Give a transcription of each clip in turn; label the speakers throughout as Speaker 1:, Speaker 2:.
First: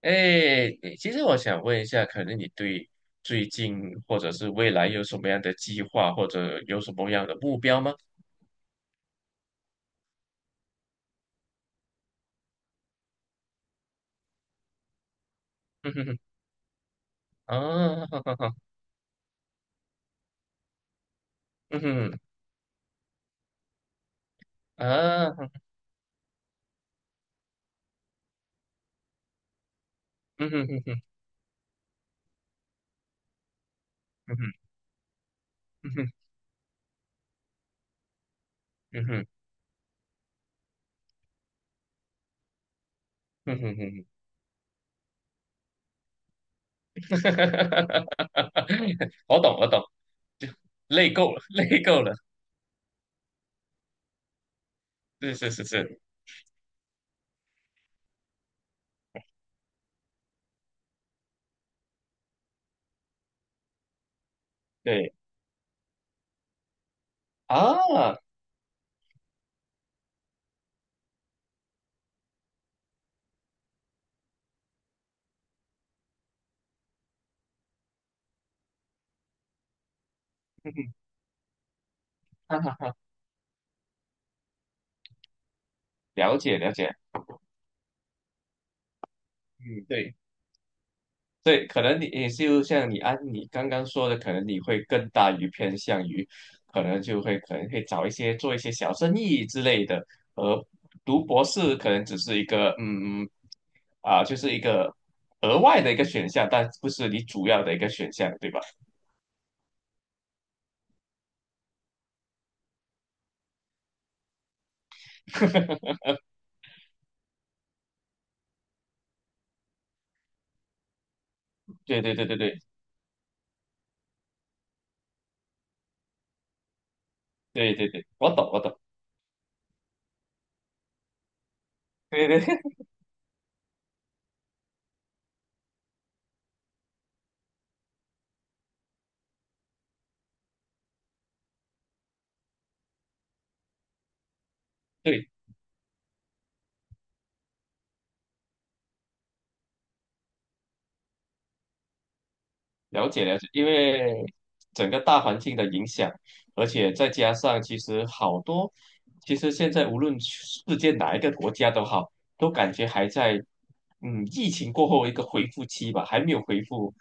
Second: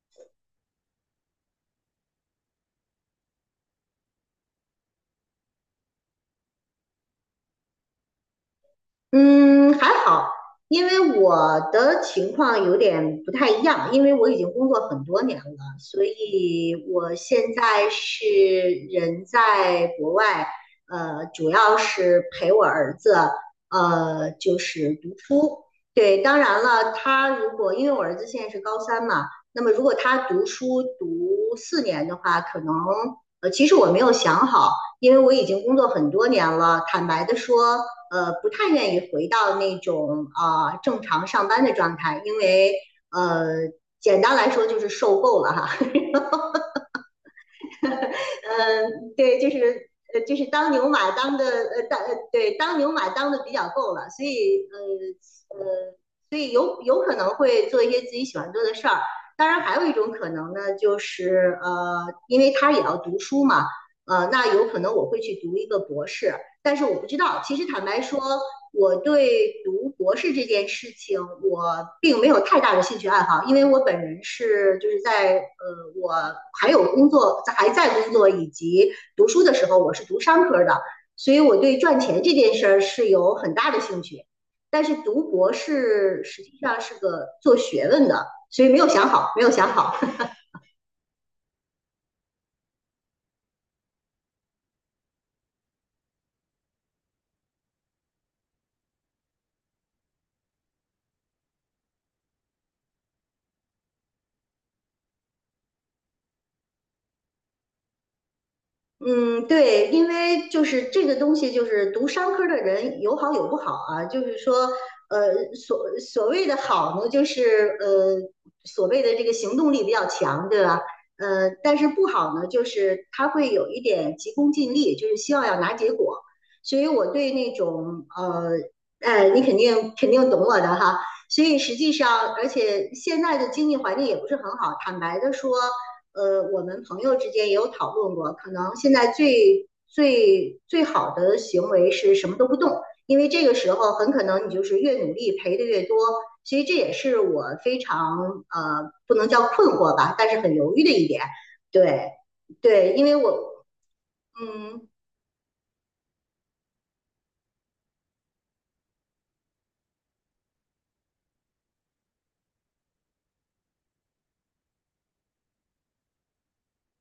Speaker 1: 哎，其实我想问一下，可能你对最近或者是未来有什么样的计划，或者有什么样的目标吗？
Speaker 2: 嗯，还好，因为我的情况有点不太一样，因为我已经工作很多年了，
Speaker 1: 嗯
Speaker 2: 所
Speaker 1: 哼哼，
Speaker 2: 以我现在
Speaker 1: 啊，哈
Speaker 2: 是
Speaker 1: 哈哈，
Speaker 2: 人在国外，主要
Speaker 1: 嗯哼，
Speaker 2: 是陪我儿子，就是读
Speaker 1: 啊，
Speaker 2: 书。对，当然了，他如果因为我儿子现在是高三嘛，那么如果他读
Speaker 1: 嗯哼
Speaker 2: 书
Speaker 1: 哼哼，
Speaker 2: 读四年的话，可能其实我没有
Speaker 1: 嗯
Speaker 2: 想
Speaker 1: 哼，
Speaker 2: 好，因为我已经工作
Speaker 1: 嗯
Speaker 2: 很
Speaker 1: 哼，
Speaker 2: 多年了，坦白的说。不太愿意
Speaker 1: 嗯哼，
Speaker 2: 回到那种正常上班的状态，因为
Speaker 1: 嗯
Speaker 2: 呃
Speaker 1: 哼哼哼，
Speaker 2: 简单来说就是受够了哈，呃 对，
Speaker 1: 我
Speaker 2: 就
Speaker 1: 懂，我懂，
Speaker 2: 是就是
Speaker 1: 就
Speaker 2: 当牛马
Speaker 1: 累够
Speaker 2: 当
Speaker 1: 了，
Speaker 2: 的
Speaker 1: 累
Speaker 2: 呃当
Speaker 1: 够了，
Speaker 2: 呃对当牛马当的比较够了，所以
Speaker 1: 是是是是，
Speaker 2: 所以有可能会做一些自己喜欢做的事儿。当然，还有一种可能呢，就是因为他也要读书嘛，那有可能我
Speaker 1: 对
Speaker 2: 会去读一个博士，但是我不知道。其实
Speaker 1: 啊，
Speaker 2: 坦白
Speaker 1: 哈
Speaker 2: 说，我对读博士这件事情，我并没有太大的兴趣爱好，因为我本人是就是在我还有工作，还在工作以及读书的时候，我是读商科的，所以我对赚钱这件
Speaker 1: 哈
Speaker 2: 事儿
Speaker 1: 哈，
Speaker 2: 是有很大的兴趣。但是读博士
Speaker 1: 了
Speaker 2: 实际
Speaker 1: 解了
Speaker 2: 上是
Speaker 1: 解，
Speaker 2: 个做学问的，所以没有想好，没有想
Speaker 1: 嗯，
Speaker 2: 好。
Speaker 1: 对。对，可能你也就像你啊，你刚刚说的，可能你会更偏向于，可能会找一些做一些小生意之类的，而读博士可能只是一个就是一个额外的一个选项，但不是你主要的一个选项，对吧？
Speaker 2: 嗯，对，因为就是这个东西，就是读商科的人有好有不好啊。就是说，所谓的好呢，就是所谓的这个行动力比较强，对吧？但是
Speaker 1: 对
Speaker 2: 不
Speaker 1: 对对
Speaker 2: 好
Speaker 1: 对
Speaker 2: 呢，
Speaker 1: 对
Speaker 2: 就是他会有一点急功近利，就是希望要拿结果。所以我对那
Speaker 1: 对对
Speaker 2: 种
Speaker 1: 对，我懂我懂，
Speaker 2: 哎，你肯定懂我的哈。所以实际
Speaker 1: 对
Speaker 2: 上，
Speaker 1: 对
Speaker 2: 而 且现在的经济环境也不是很好，坦白的说。我们朋友之间也有讨论过，可能现在最好的行为是什么都不动，因为这个时候很可能你就是越努
Speaker 1: 对，
Speaker 2: 力赔的越多，所以这也是我非常不能叫困惑吧，但是很犹豫的一点。对对，因
Speaker 1: 了
Speaker 2: 为
Speaker 1: 解了解，
Speaker 2: 我
Speaker 1: 因为
Speaker 2: 嗯，
Speaker 1: 整个大环境的影响，而且再加上其实好多，其实现在无论世界哪一个国家都好，都感觉还在疫情过后一个恢复期吧，还没有恢复，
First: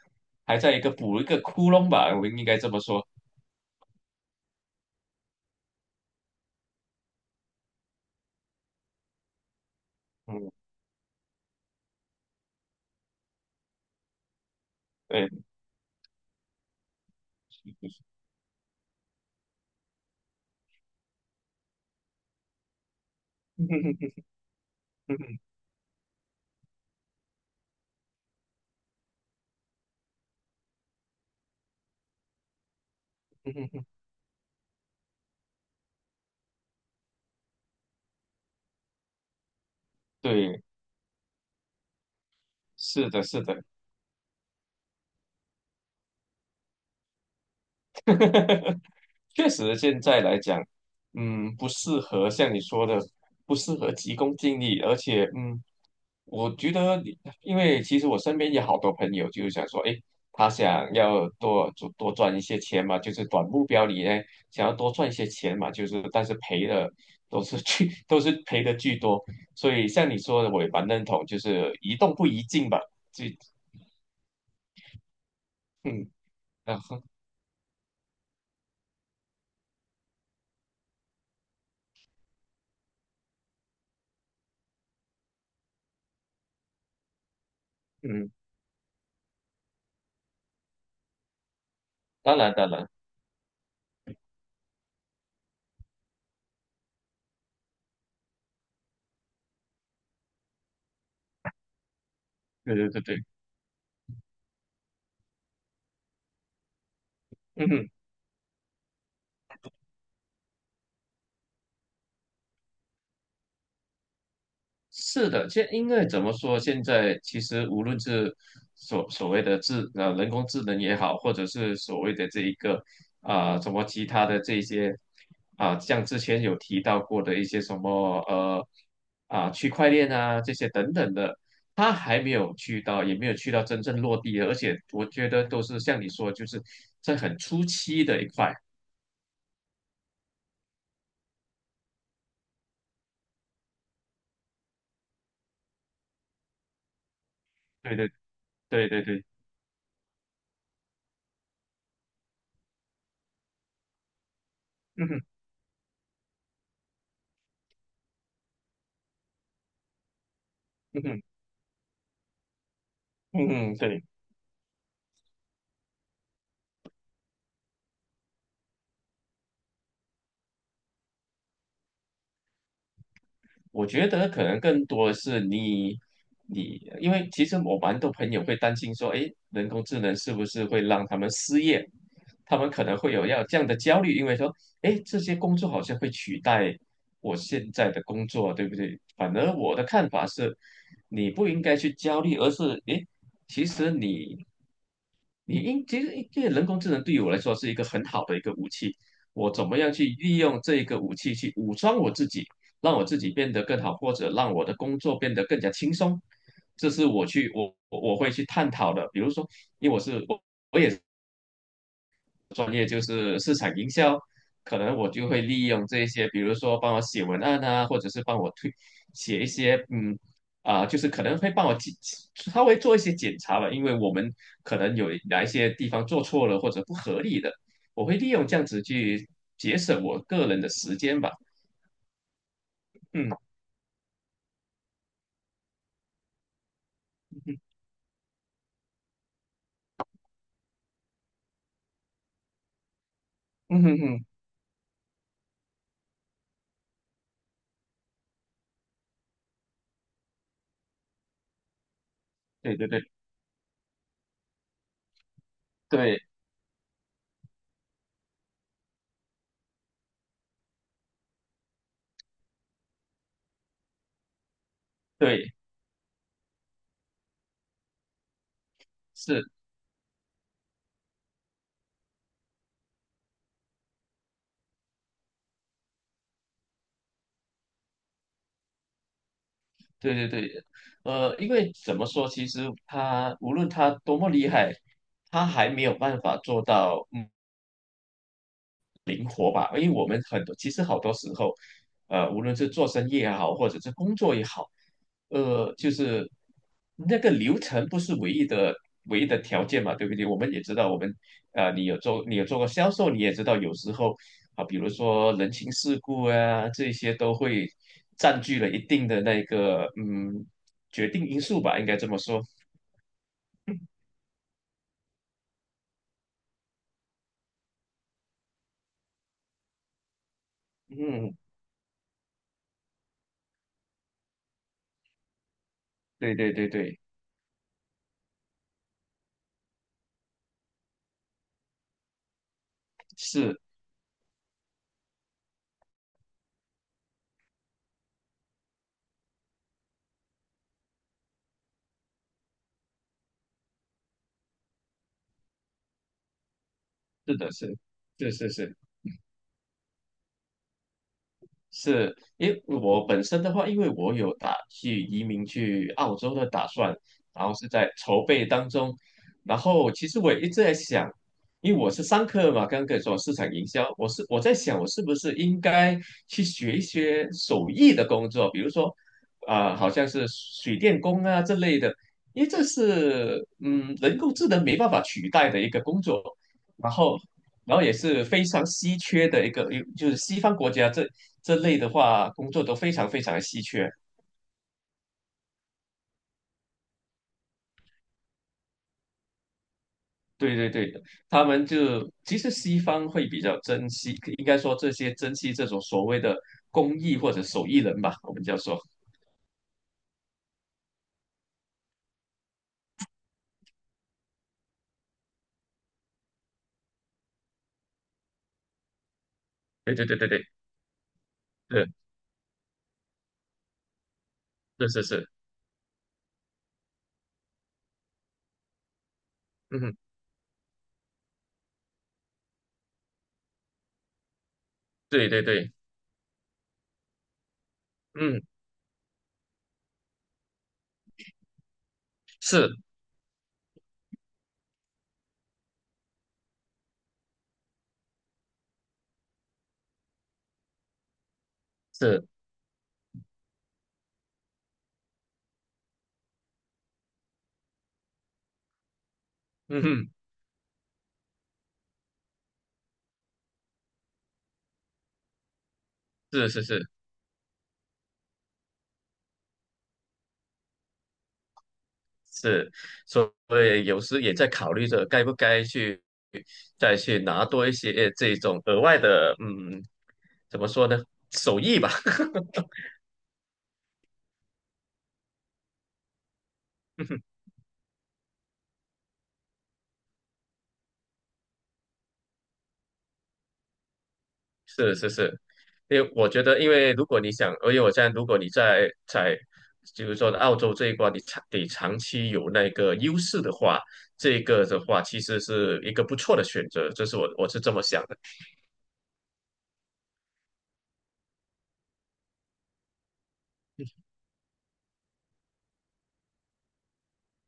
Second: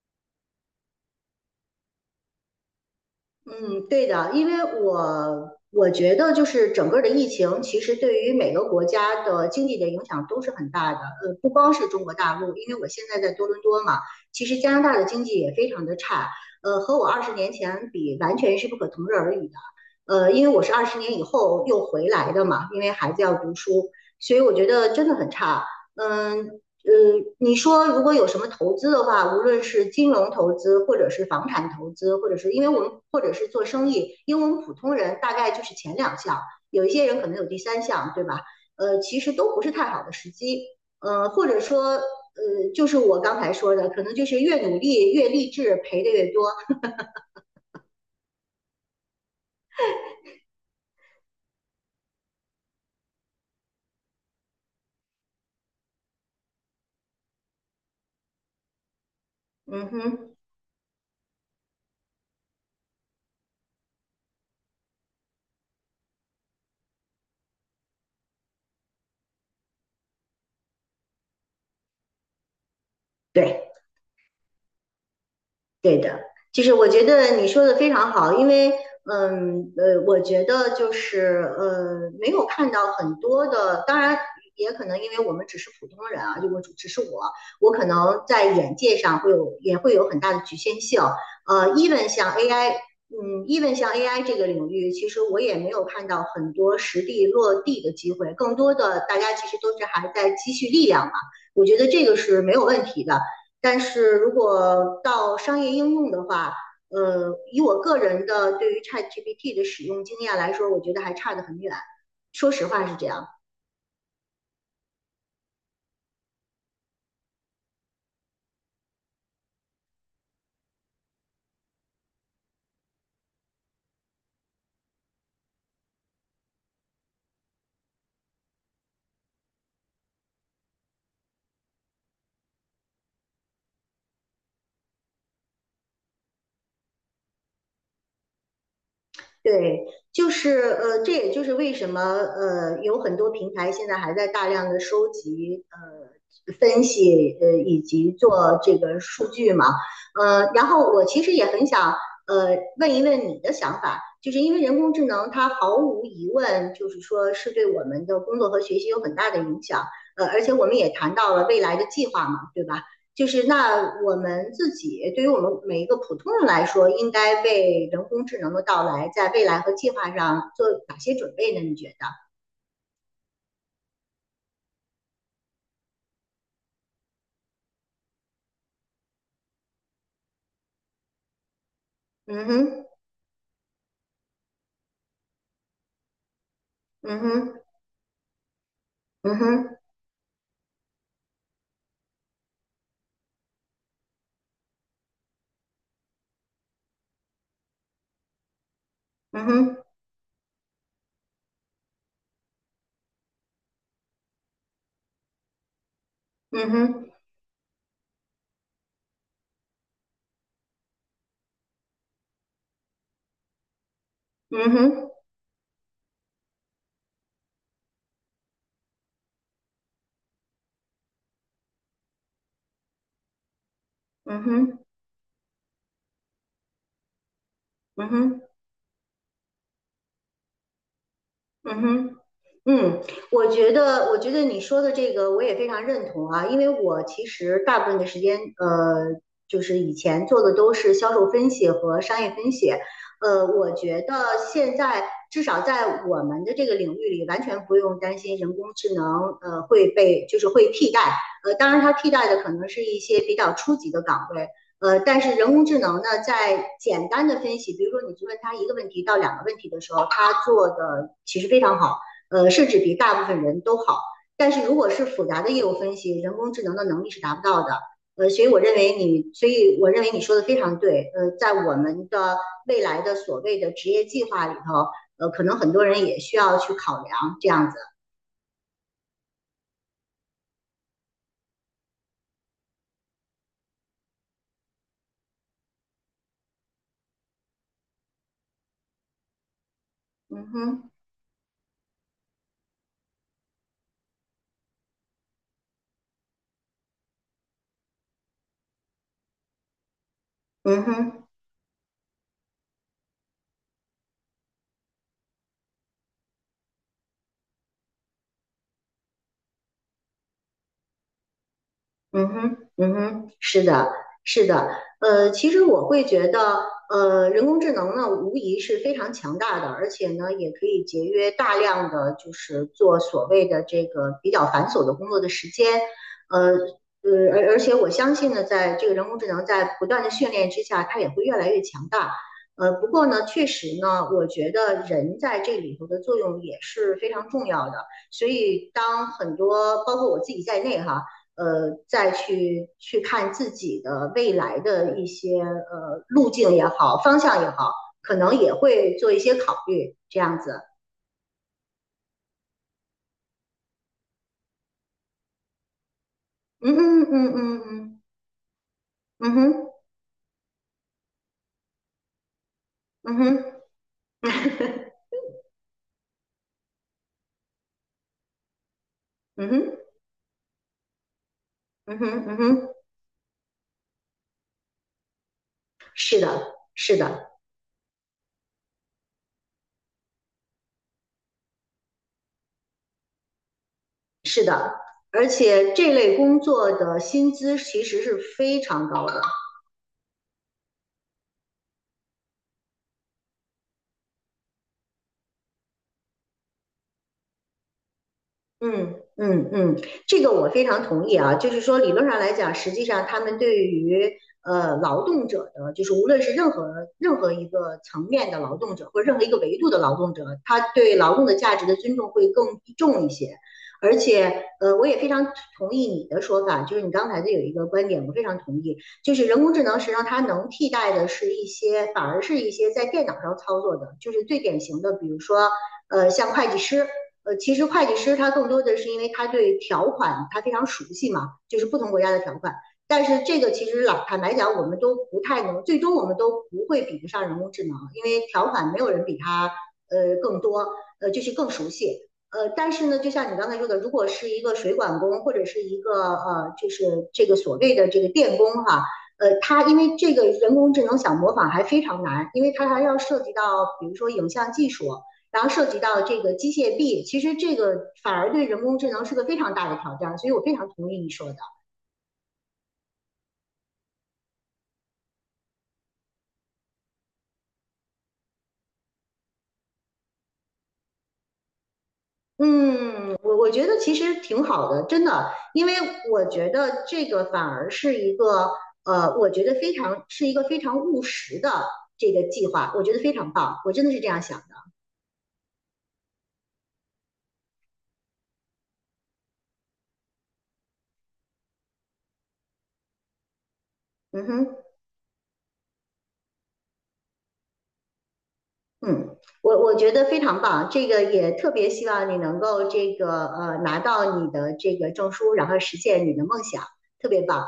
Speaker 1: 还在一个补一个窟窿吧，我们应该这么说。
Speaker 2: 嗯，对的，因为我我觉得就是整个的疫情，其实对于每个国家的经济的影响都
Speaker 1: 嗯，
Speaker 2: 是很大的。不光是中国大陆，因为我现在在多伦多嘛，其实加拿大的经
Speaker 1: 对，
Speaker 2: 济也非常的差。和我二十年前比，完全是不可同日而语的。因为我是二十年以后又回来的嘛，因为孩子要读书，所以我觉得真的很差。嗯，呃，你说如果有什么投资的话，无论是金融投资，或者是房产投资，或者是因为我们或者是做生意，因为我们普通人大概就是前两项，有一些人可能有第三项，对吧？其实都不是太好的时
Speaker 1: 对，
Speaker 2: 机。或者说，就是
Speaker 1: 是
Speaker 2: 我
Speaker 1: 的，
Speaker 2: 刚
Speaker 1: 是
Speaker 2: 才
Speaker 1: 的，
Speaker 2: 说的，可能就是越努力越励志，赔的越多。
Speaker 1: 确实现在来讲，嗯，不适合像你说的，不适合急功近利，而且。我觉得你因为其实我身边有好多朋友，就是想说，
Speaker 2: 嗯
Speaker 1: 诶，
Speaker 2: 哼，
Speaker 1: 他想要多赚一些钱嘛，就是短目标里呢，想要多赚一些钱嘛，就是但是赔的都是巨，都是赔的巨多。所以像你说的，我也蛮认同，就是宜动不宜静吧。这，
Speaker 2: 对。对
Speaker 1: 嗯，
Speaker 2: 的，就是
Speaker 1: 然
Speaker 2: 我
Speaker 1: 后
Speaker 2: 觉得你说的非常好，因为我觉得就是没有看到很多的，当然也可能因为我们只是普通人啊，就我只是我，我可能
Speaker 1: 嗯，
Speaker 2: 在眼界上会有也会有很大的局限性。even 像
Speaker 1: 当然当
Speaker 2: AI,
Speaker 1: 然，
Speaker 2: 嗯，even 像 AI 这个领域，其实我也没有看到很多实地落地的机会，更多的大家其实都是还在积蓄力量嘛。我觉得这个是没有
Speaker 1: 对
Speaker 2: 问
Speaker 1: 对对
Speaker 2: 题的。
Speaker 1: 对，
Speaker 2: 但是如果到商业应用的话，以
Speaker 1: 嗯
Speaker 2: 我
Speaker 1: 哼。
Speaker 2: 个人的对于 ChatGPT 的使用经验来说，我觉得还差得很远。说实话是这样。
Speaker 1: 是的，因为怎么说，现在其实无论是所谓的人工智能也好，或者是所谓的这一个啊、什么其他的这一些啊、像之前有提到过的一些什么啊、区块链啊这些等等的，它还没有去到，也没有去到真正落地的，而且我觉得都是像你说，就是在很初期的一块。
Speaker 2: 对，就是这也就是为什么有很多平台现在还在大量的收集分析以
Speaker 1: 对对
Speaker 2: 及做这
Speaker 1: 对
Speaker 2: 个
Speaker 1: 对对，
Speaker 2: 数据嘛，然后我其实也很想呃问一问你的想法，就是因为人工智
Speaker 1: 嗯哼
Speaker 2: 能它毫无疑问就是说是对我们的工作和学习有很大的影响，而且我们也
Speaker 1: 嗯
Speaker 2: 谈
Speaker 1: 哼
Speaker 2: 到了未来的计划嘛，对吧？就是
Speaker 1: 嗯哼，
Speaker 2: 那
Speaker 1: 对。
Speaker 2: 我们自己，对于我们每一个普通人来说，应该为人工智能的到来，在未来和计划上做哪些准备呢？你觉得？
Speaker 1: 我觉得可能更多的是你，你，因为其实我蛮多朋友会担心说，诶，人工智能是不是会让他们失业？
Speaker 2: 嗯
Speaker 1: 他们可
Speaker 2: 哼，
Speaker 1: 能会有要这样的焦虑，因为说，诶，这些工作好像会取代
Speaker 2: 嗯
Speaker 1: 我
Speaker 2: 哼，
Speaker 1: 现在的工作，对不对？反
Speaker 2: 嗯
Speaker 1: 而我
Speaker 2: 哼，
Speaker 1: 的看法是，你不应该去焦虑，而是，诶，其实你其实因为人工智能对于我来说是一个很好的一个武器，
Speaker 2: 嗯
Speaker 1: 我怎
Speaker 2: 哼，
Speaker 1: 么样去利用这个武器去武装我自己，让我自己变得更好，或者让我的工作变得更加轻松，
Speaker 2: 嗯
Speaker 1: 这是
Speaker 2: 哼，
Speaker 1: 我会去探讨的。比如说，因为我是专业就是市场营销，
Speaker 2: 嗯
Speaker 1: 可能我
Speaker 2: 哼，
Speaker 1: 就会利用这些，比如说帮我写文案啊，或者是帮我推写一些，嗯，啊、就是可能会帮我检稍微做一些检查吧，因为我们
Speaker 2: 嗯
Speaker 1: 可
Speaker 2: 哼，
Speaker 1: 能有哪一些地方做错了或者不合理的，我
Speaker 2: 嗯
Speaker 1: 会利
Speaker 2: 哼，
Speaker 1: 用这样子去节省我个人的时间吧。
Speaker 2: 嗯哼，嗯，
Speaker 1: 嗯
Speaker 2: 我觉得，我觉得你说的这个我也非常认同啊，因为我其
Speaker 1: 嗯
Speaker 2: 实大部分的时间，就是以前做的都是销售分析和商业分析，我
Speaker 1: 嗯嗯
Speaker 2: 觉得
Speaker 1: 嗯，
Speaker 2: 现在至少在我们的这个领域里，完全不用担心人工智能，会被就是会替代，当然它替代的可能
Speaker 1: 对
Speaker 2: 是
Speaker 1: 对
Speaker 2: 一
Speaker 1: 对
Speaker 2: 些比较初级的岗位，但是人工智能呢，
Speaker 1: 对
Speaker 2: 在简单的分析，比如说你去问他一个问题到两个问题的时候，他做的其实非常好。甚至比大部分人都好。但是如果是复杂的
Speaker 1: 对，
Speaker 2: 业务分析，人工智能的能力是达不到的。所以我认为你，所
Speaker 1: 是。
Speaker 2: 以我认为你说的非常对。在我们的未来的所谓的职业计划里头，可能很多人也需要去考量这样子。
Speaker 1: 对对对，因为怎么说，其实他无论他多么厉害，他还没有办法做到。嗯灵活吧，因为我们很
Speaker 2: 嗯
Speaker 1: 多其实
Speaker 2: 哼，
Speaker 1: 好多时候，无论是做生意也好，或者是工作也好，就是那个流程不是唯一的条件嘛，对不对？我们也知
Speaker 2: 嗯
Speaker 1: 道，我们
Speaker 2: 哼。
Speaker 1: 啊，你有做过销售，你也知道有时候啊，比如说人情世故啊，这些都会占据了一定的那个决定因素吧，应该这么
Speaker 2: 嗯
Speaker 1: 说。
Speaker 2: 哼，嗯哼，是的，是的，其实我会觉得，人工智能呢，无疑是非常强大的，而且呢，也可以节约
Speaker 1: 嗯，
Speaker 2: 大量的就是做所谓的这个比较繁琐的工作的时间，
Speaker 1: 对
Speaker 2: 呃，
Speaker 1: 对对对，
Speaker 2: 而且我相信呢，在这个人工智能在不断的训练之下，它也会越来越强大。不过呢，确
Speaker 1: 是
Speaker 2: 实呢，我觉得人在这里头的作用也是非常重要的，所以当很多包括我自己在内哈。再去看自己的未来的一些路径也好，方
Speaker 1: 是
Speaker 2: 向也
Speaker 1: 的
Speaker 2: 好，
Speaker 1: 是，
Speaker 2: 可
Speaker 1: 是
Speaker 2: 能
Speaker 1: 是
Speaker 2: 也
Speaker 1: 是。
Speaker 2: 会做一些考虑，这样子。
Speaker 1: 是，因为我本身的话，因为我有打去移民去澳洲的打
Speaker 2: 嗯
Speaker 1: 算，
Speaker 2: 嗯
Speaker 1: 然后
Speaker 2: 嗯
Speaker 1: 是在
Speaker 2: 嗯
Speaker 1: 筹备当中。
Speaker 2: 嗯嗯
Speaker 1: 然
Speaker 2: 哼
Speaker 1: 后其实我也一直在想，因为我是商科嘛，刚刚跟你
Speaker 2: 嗯
Speaker 1: 说市
Speaker 2: 哼
Speaker 1: 场营销，我在想，我 是不是应该去学一些手艺的工作，比如说
Speaker 2: 嗯
Speaker 1: 啊、
Speaker 2: 哼
Speaker 1: 好像是水电工啊这类的，
Speaker 2: 嗯哼嗯
Speaker 1: 因为这
Speaker 2: 哼，
Speaker 1: 是人工智能没办法取代的一个工
Speaker 2: 是
Speaker 1: 作。
Speaker 2: 的，
Speaker 1: 然
Speaker 2: 是
Speaker 1: 后
Speaker 2: 的，
Speaker 1: 也是非常稀缺的一个，就是西方国家这类的话，工作都非常非常的稀缺。
Speaker 2: 是的，而且这类工作的薪资其实是非常高的。
Speaker 1: 对对对，他们就其实西方会比较珍惜，应该说这些珍惜这种所谓的工艺或者手艺人吧，我们叫做。说。
Speaker 2: 嗯嗯嗯，这个我非常同意啊，就是说理论上来讲，实际上他们对于劳动者的，就是无论是任何一个层面的劳动者，或者任何一个维度的劳
Speaker 1: 对对
Speaker 2: 动者，
Speaker 1: 对对
Speaker 2: 他对劳动的价值的
Speaker 1: 对，
Speaker 2: 尊重会更重一些。而且，我
Speaker 1: 是
Speaker 2: 也
Speaker 1: 是是
Speaker 2: 非
Speaker 1: 是，
Speaker 2: 常同意你的说法，就是你刚才的有一个观点，我非常同意，就是人工智能
Speaker 1: 嗯
Speaker 2: 实际
Speaker 1: 哼，
Speaker 2: 上它能替代的是一些，反而是一些在电脑上操作的，就是最典型的，比如
Speaker 1: 对对
Speaker 2: 说，
Speaker 1: 对，
Speaker 2: 像会计师。其实会计师他
Speaker 1: 嗯，
Speaker 2: 更多的是因为他对条款他非常熟悉嘛，就是不同国家的条款。
Speaker 1: 是
Speaker 2: 但是这个其实老坦白讲，我们都不太能，最终我们都不会比得上人工智能，因为条款没有人比他更多，就是更熟悉。
Speaker 1: 是，
Speaker 2: 但是呢，就像你刚才说的，如果是一个水管工或者是一个就是这个所谓的这个电工哈、他因
Speaker 1: 嗯
Speaker 2: 为
Speaker 1: 哼，
Speaker 2: 这个人工智能想模仿还非常难，因为他还要涉及到比如说影像技术，然后涉及到这个
Speaker 1: 是
Speaker 2: 机
Speaker 1: 是
Speaker 2: 械
Speaker 1: 是。
Speaker 2: 臂，其实这个反而对人工智能是个非常大的挑战，所以我非常同意你说的。
Speaker 1: 是，所以有时也在考虑着该不该去再去拿多一些这种额外的，嗯，怎么说呢，手艺吧。
Speaker 2: 嗯，我我觉得其实挺好的，真的，因为我觉得这个 反而是一个我觉得非常是一个非常务实的这个计划，我觉得非常棒，我真的是这样想的。
Speaker 1: 是是是，因为我觉得，因为如果你想，因为我现在如果你在，比如说澳洲这一关，你长期有那个优势的话，
Speaker 2: 嗯
Speaker 1: 这
Speaker 2: 哼，
Speaker 1: 个的话其实是一个不错的选择，这是我是这么想的。
Speaker 2: 嗯，我我觉得非常棒，这个也特别希望你能够这个拿到你的这个证书，然后实现你的梦想，特别棒。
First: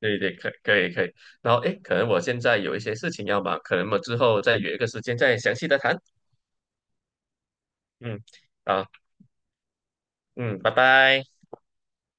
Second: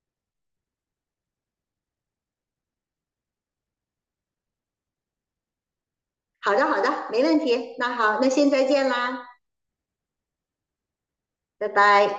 Speaker 1: 对对，可以可以。然后哎诶，可能我现在有一些事情要忙，可能我之后再约一个时间再详细的谈。
Speaker 2: 好的，好的，没问题。那好，
Speaker 1: 嗯，
Speaker 2: 那先再
Speaker 1: 好，
Speaker 2: 见啦，
Speaker 1: 嗯，拜拜。
Speaker 2: 拜拜。